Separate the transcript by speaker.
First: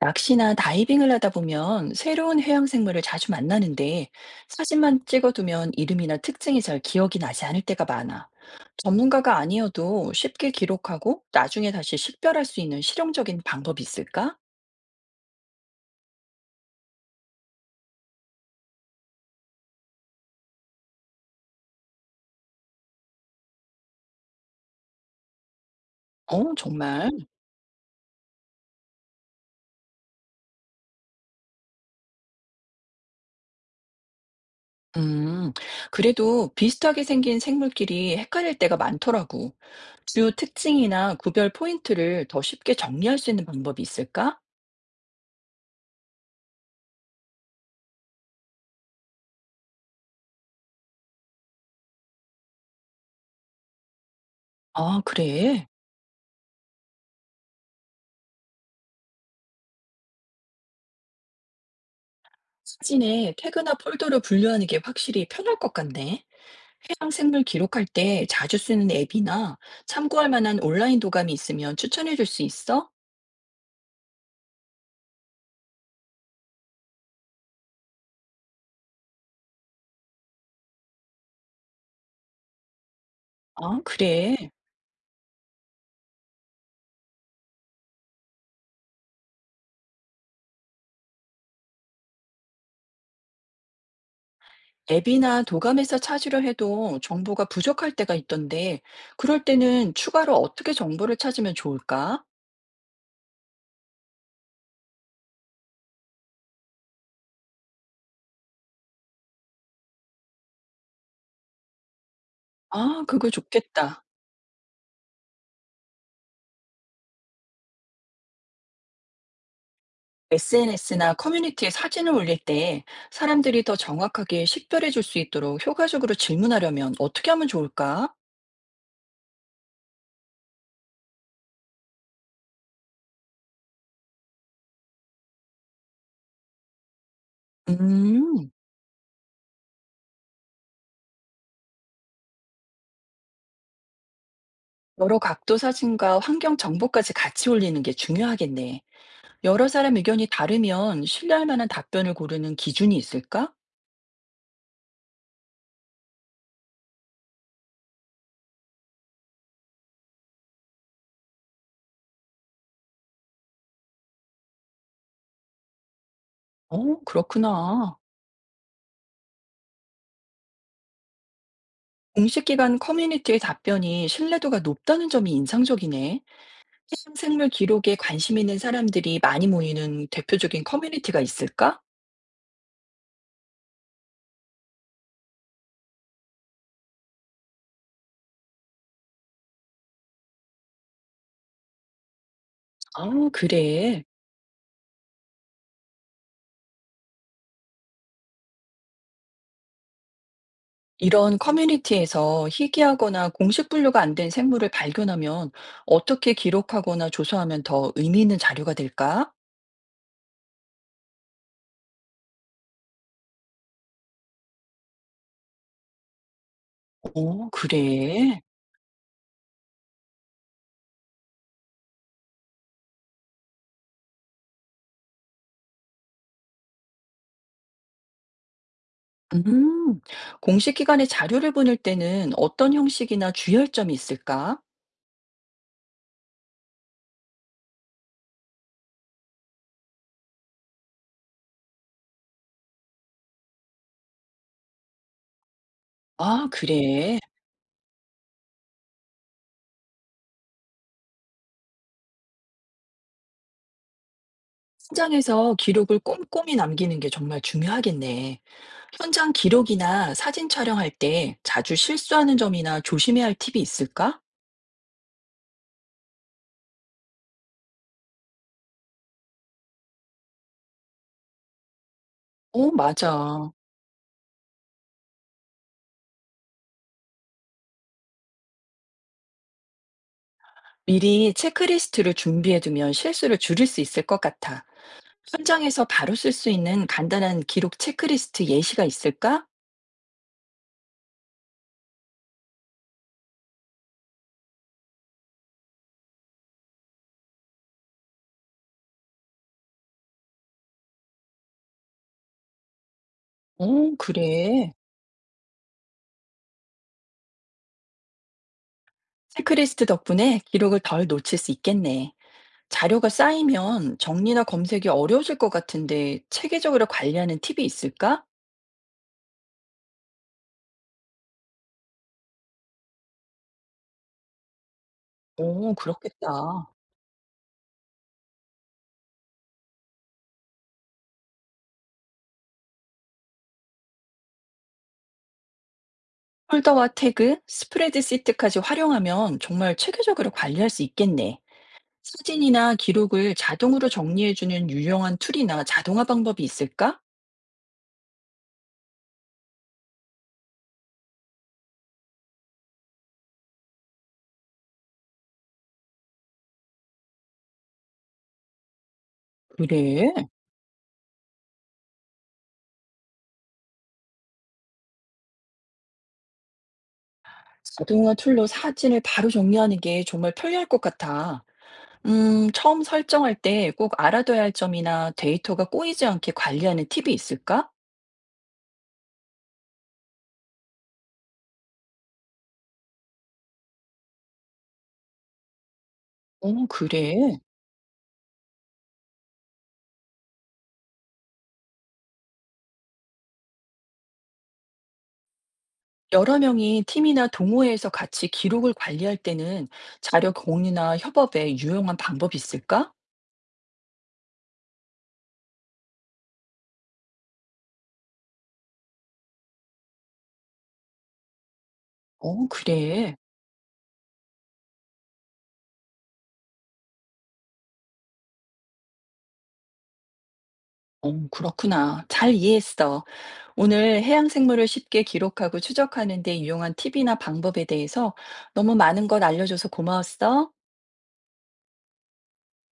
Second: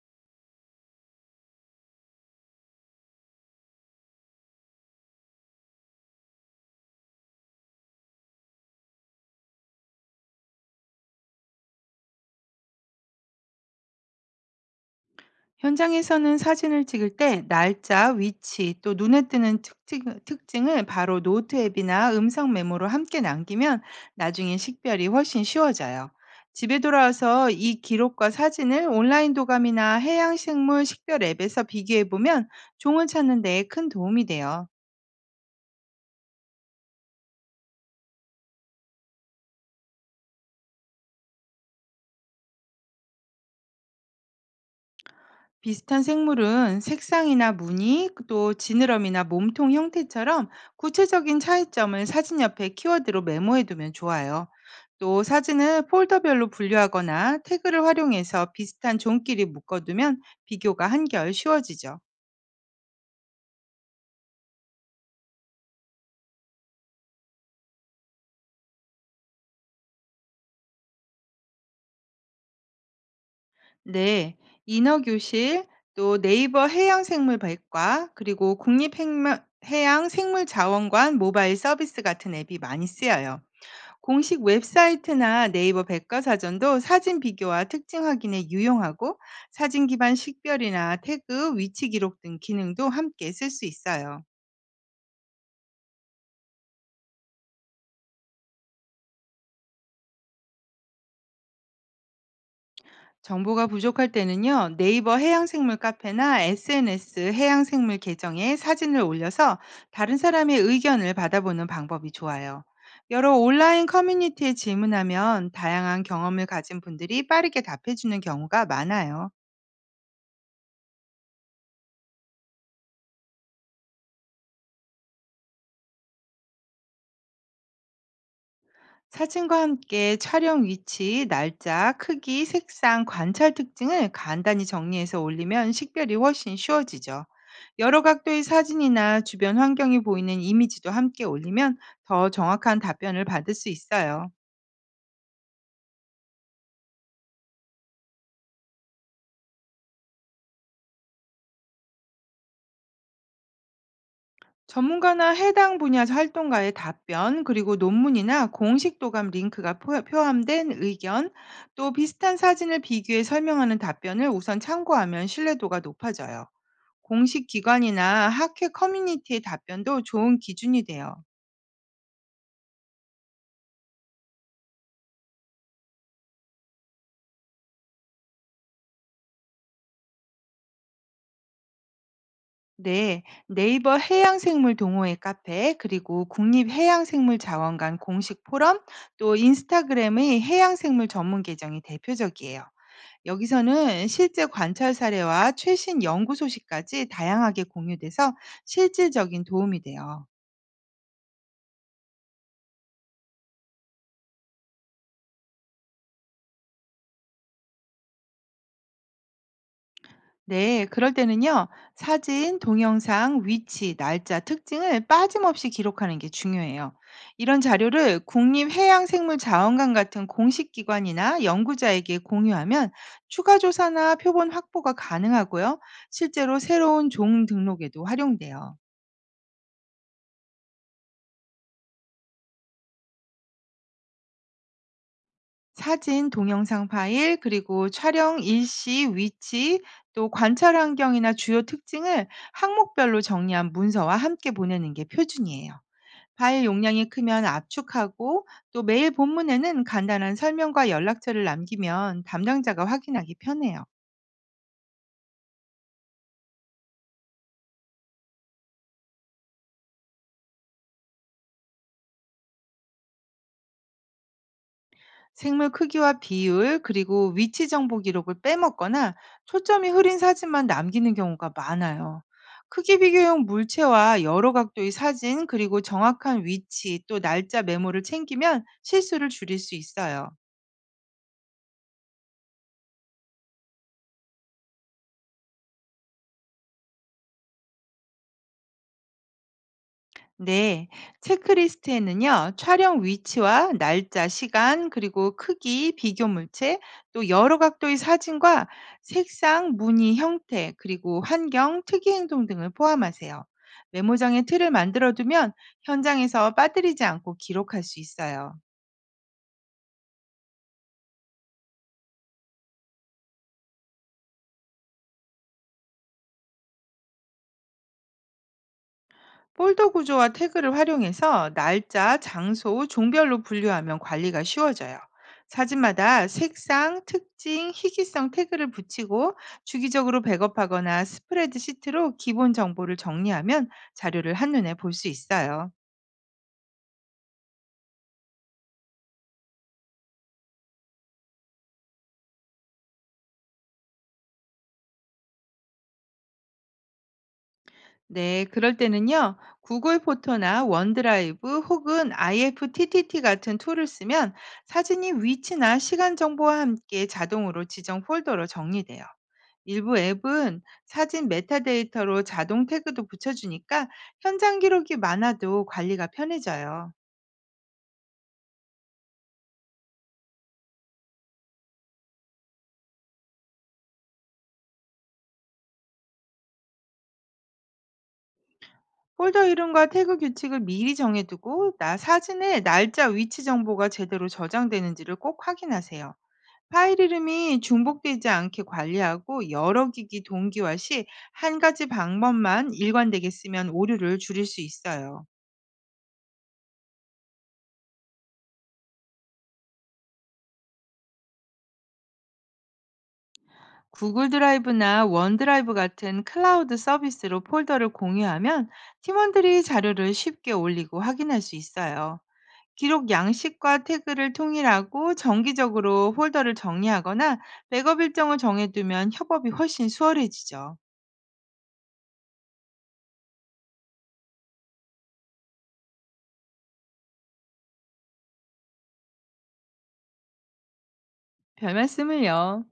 Speaker 1: 낚시나 다이빙을 하다 보면 새로운 해양 생물을 자주 만나는데 사진만 찍어두면 이름이나 특징이 잘 기억이 나지 않을 때가 많아. 전문가가 아니어도 쉽게 기록하고 나중에 다시 식별할 수 있는 실용적인 방법이 있을까?
Speaker 2: 현장에서는 사진을 찍을 때 날짜, 위치, 또 눈에 띄는 특징, 을 바로 노트 앱이나 음성 메모로 함께 남기면 나중에 식별이 훨씬 쉬워져요.
Speaker 1: 어,
Speaker 2: 집에
Speaker 1: 정말?
Speaker 2: 돌아와서 이 기록과 사진을 온라인 도감이나 해양생물 식별 앱에서 비교해 보면 종을 찾는 데 큰 도움이 돼요.
Speaker 1: 음, 그래도 비슷하게 생긴 생물끼리 헷갈릴 때가 많더라고. 주요 특징이나 구별 포인트를 더 쉽게 정리할 수 있는 방법이 있을까?
Speaker 2: 비슷한 생물은 색상이나 무늬, 또 지느러미나 몸통 형태처럼 구체적인 차이점을 사진 옆에 키워드로 메모해두면 좋아요.
Speaker 1: 아,
Speaker 2: 또
Speaker 1: 그래.
Speaker 2: 사진을 폴더별로 분류하거나 태그를 활용해서 비슷한 종끼리 묶어두면 비교가 한결 쉬워지죠.
Speaker 1: 사진에 태그나 폴더로 분류하는 게 확실히 편할 것 같네. 해양 생물 기록할 때 자주 쓰는 앱이나 참고할 만한 온라인 도감이 있으면 추천해 줄 수 있어?
Speaker 2: 네, 인어교실, 또 네이버 해양생물백과 그리고 국립해양생물자원관 모바일 서비스 같은 앱이 많이 쓰여요.
Speaker 1: 아, 그래.
Speaker 2: 공식 웹사이트나 네이버 백과사전도 사진 비교와 특징 확인에 유용하고 사진 기반 식별이나 태그, 위치 기록 등 기능도 함께 쓸 수 있어요.
Speaker 1: 앱이나 도감에서 찾으려 해도 정보가 부족할 때가 있던데, 그럴 때는 추가로 어떻게 정보를 찾으면 좋을까?
Speaker 2: 정보가 부족할 때는요, 네이버 해양생물 카페나 SNS 해양생물 계정에 사진을 올려서 다른 사람의 의견을 받아보는 방법이 좋아요.
Speaker 1: 아, 그거
Speaker 2: 여러 온라인
Speaker 1: 좋겠다.
Speaker 2: 커뮤니티에 질문하면 다양한 경험을 가진 분들이 빠르게 답해주는 경우가 많아요.
Speaker 1: SNS나 커뮤니티에 사진을 올릴 때 사람들이 더 정확하게 식별해 줄 수 있도록 효과적으로 질문하려면 어떻게 하면 좋을까?
Speaker 2: 사진과 함께 촬영 위치, 날짜, 크기, 색상, 관찰 특징을 간단히 정리해서 올리면 식별이 훨씬 쉬워지죠. 여러 각도의
Speaker 1: 음.
Speaker 2: 사진이나 주변 환경이 보이는 이미지도 함께 올리면 더 정확한 답변을 받을 수 있어요.
Speaker 1: 여러 각도 사진과 환경 정보까지 같이 올리는 게 중요하겠네. 여러 사람 의견이 다르면 신뢰할 만한 답변을 고르는 기준이 있을까?
Speaker 2: 전문가나 해당 분야 활동가의 답변, 그리고 논문이나 공식 도감 링크가 포함된 의견, 또 비슷한 사진을 비교해 설명하는 답변을 우선 참고하면 신뢰도가 높아져요.
Speaker 1: 어,
Speaker 2: 공식
Speaker 1: 그렇구나.
Speaker 2: 기관이나 학회 커뮤니티의 답변도 좋은 기준이 돼요.
Speaker 1: 공식 기관 커뮤니티의 답변이 신뢰도가 높다는 점이 인상적이네. 해양생물 기록에 관심 있는 사람들이 많이 모이는 대표적인 커뮤니티가 있을까?
Speaker 2: 네, 네이버 해양생물 동호회 카페, 그리고 국립해양생물자원관 공식 포럼, 또 인스타그램의 해양생물 전문 계정이 대표적이에요.
Speaker 1: 아, 그래.
Speaker 2: 여기서는 실제 관찰 사례와 최신 연구 소식까지 다양하게 공유돼서 실질적인 도움이 돼요.
Speaker 1: 이런 커뮤니티에서 희귀하거나 공식 분류가 안 된 생물을 발견하면 어떻게 기록하거나 조사하면 더 의미 있는 자료가 될까?
Speaker 2: 네, 그럴 때는요, 사진, 동영상, 위치, 날짜, 특징을 빠짐없이 기록하는 게 중요해요.
Speaker 1: 어,
Speaker 2: 이런 자료를
Speaker 1: 그래.
Speaker 2: 국립해양생물자원관 같은 공식 기관이나 연구자에게 공유하면 추가 조사나 표본 확보가 가능하고요, 실제로 새로운 종 등록에도 활용돼요.
Speaker 1: 음, 공식 기관의 자료를 보낼 때는 어떤 형식이나 주의할점이 있을까?
Speaker 2: 사진, 동영상 파일, 그리고 촬영 일시, 위치, 또 관찰 환경이나 주요 특징을 항목별로 정리한 문서와 함께 보내는 게 표준이에요.
Speaker 1: 아,
Speaker 2: 파일 용량이
Speaker 1: 그래.
Speaker 2: 크면 압축하고 또 메일 본문에는 간단한 설명과 연락처를 남기면 담당자가 확인하기 편해요.
Speaker 1: 현장에서 기록을 꼼꼼히 남기는 게 정말 중요하겠네. 현장 기록이나 사진 촬영할 때 자주 실수하는 점이나 조심해야 할 팁이 있을까?
Speaker 2: 생물 크기와 비율, 그리고 위치 정보 기록을 빼먹거나 초점이 흐린 사진만 남기는 경우가 많아요.
Speaker 1: 어,
Speaker 2: 크기 비교용
Speaker 1: 맞아.
Speaker 2: 물체와 여러 각도의 사진, 그리고 정확한 위치 또 날짜 메모를 챙기면 실수를 줄일 수 있어요.
Speaker 1: 미리 체크리스트를 준비해두면 실수를 줄일 수 있을 것 같아. 현장에서 바로 쓸 수 있는 간단한 기록 체크리스트 예시가 있을까?
Speaker 2: 네, 체크리스트에는요, 촬영 위치와 날짜, 시간, 그리고 크기, 비교 물체, 또 여러 각도의 사진과 색상, 무늬, 형태, 그리고 환경, 특이 행동 등을 포함하세요.
Speaker 1: 어,
Speaker 2: 메모장의 틀을
Speaker 1: 그래.
Speaker 2: 만들어두면 현장에서 빠뜨리지 않고 기록할 수 있어요.
Speaker 1: 체크리스트 덕분에 기록을 덜 놓칠 수 있겠네. 자료가 쌓이면 정리나 검색이 어려워질 것 같은데 체계적으로 관리하는 팁이 있을까?
Speaker 2: 폴더 구조와 태그를 활용해서 날짜, 장소, 종별로 분류하면 관리가 쉬워져요.
Speaker 1: 오,
Speaker 2: 사진마다
Speaker 1: 그렇겠다.
Speaker 2: 색상, 특징, 희귀성 태그를 붙이고 주기적으로 백업하거나 스프레드 시트로 기본 정보를 정리하면 자료를 한눈에 볼 수 있어요.
Speaker 1: 폴더와 태그, 스프레드시트까지 활용하면 정말 체계적으로 관리할 수 있겠네. 사진이나 기록을 자동으로 정리해주는 유용한 툴이나 자동화 방법이 있을까?
Speaker 2: 네, 그럴 때는요, 구글 포토나 원드라이브 혹은 IFTTT 같은 툴을 쓰면 사진이 위치나 시간 정보와 함께 자동으로 지정 폴더로 정리돼요. 일부
Speaker 1: 그래.
Speaker 2: 앱은 사진 메타데이터로 자동 태그도 붙여주니까 현장 기록이 많아도 관리가 편해져요.
Speaker 1: 자동화 툴로 사진을 바로 정리하는 게 정말 편리할 것 같아. 처음 설정할 때 꼭 알아둬야 할 점이나 데이터가 꼬이지 않게 관리하는 팁이 있을까?
Speaker 2: 폴더 이름과 태그 규칙을 미리 정해두고 나 사진의 날짜 위치 정보가 제대로 저장되는지를 꼭 확인하세요.
Speaker 1: 어,
Speaker 2: 파일
Speaker 1: 그래.
Speaker 2: 이름이 중복되지 않게 관리하고 여러 기기 동기화 시 한 가지 방법만 일관되게 쓰면 오류를 줄일 수 있어요.
Speaker 1: 여러 명이 팀이나 동호회에서 같이 기록을 관리할 때는 자료 공유나 협업에 유용한 방법이 있을까?
Speaker 2: 구글 드라이브나 원드라이브 같은 클라우드 서비스로 폴더를 공유하면 팀원들이 자료를 쉽게 올리고 확인할 수 있어요.
Speaker 1: 어,
Speaker 2: 기록
Speaker 1: 그래.
Speaker 2: 양식과 태그를 통일하고 정기적으로 폴더를 정리하거나 백업 일정을 정해두면 협업이 훨씬 수월해지죠.
Speaker 1: 어, 그렇구나. 잘 이해했어. 오늘 해양 생물을 쉽게 기록하고 추적하는 데 유용한 팁이나 방법에 대해서 너무 많은 것 알려줘서 고마웠어.
Speaker 2: 별 말씀을요.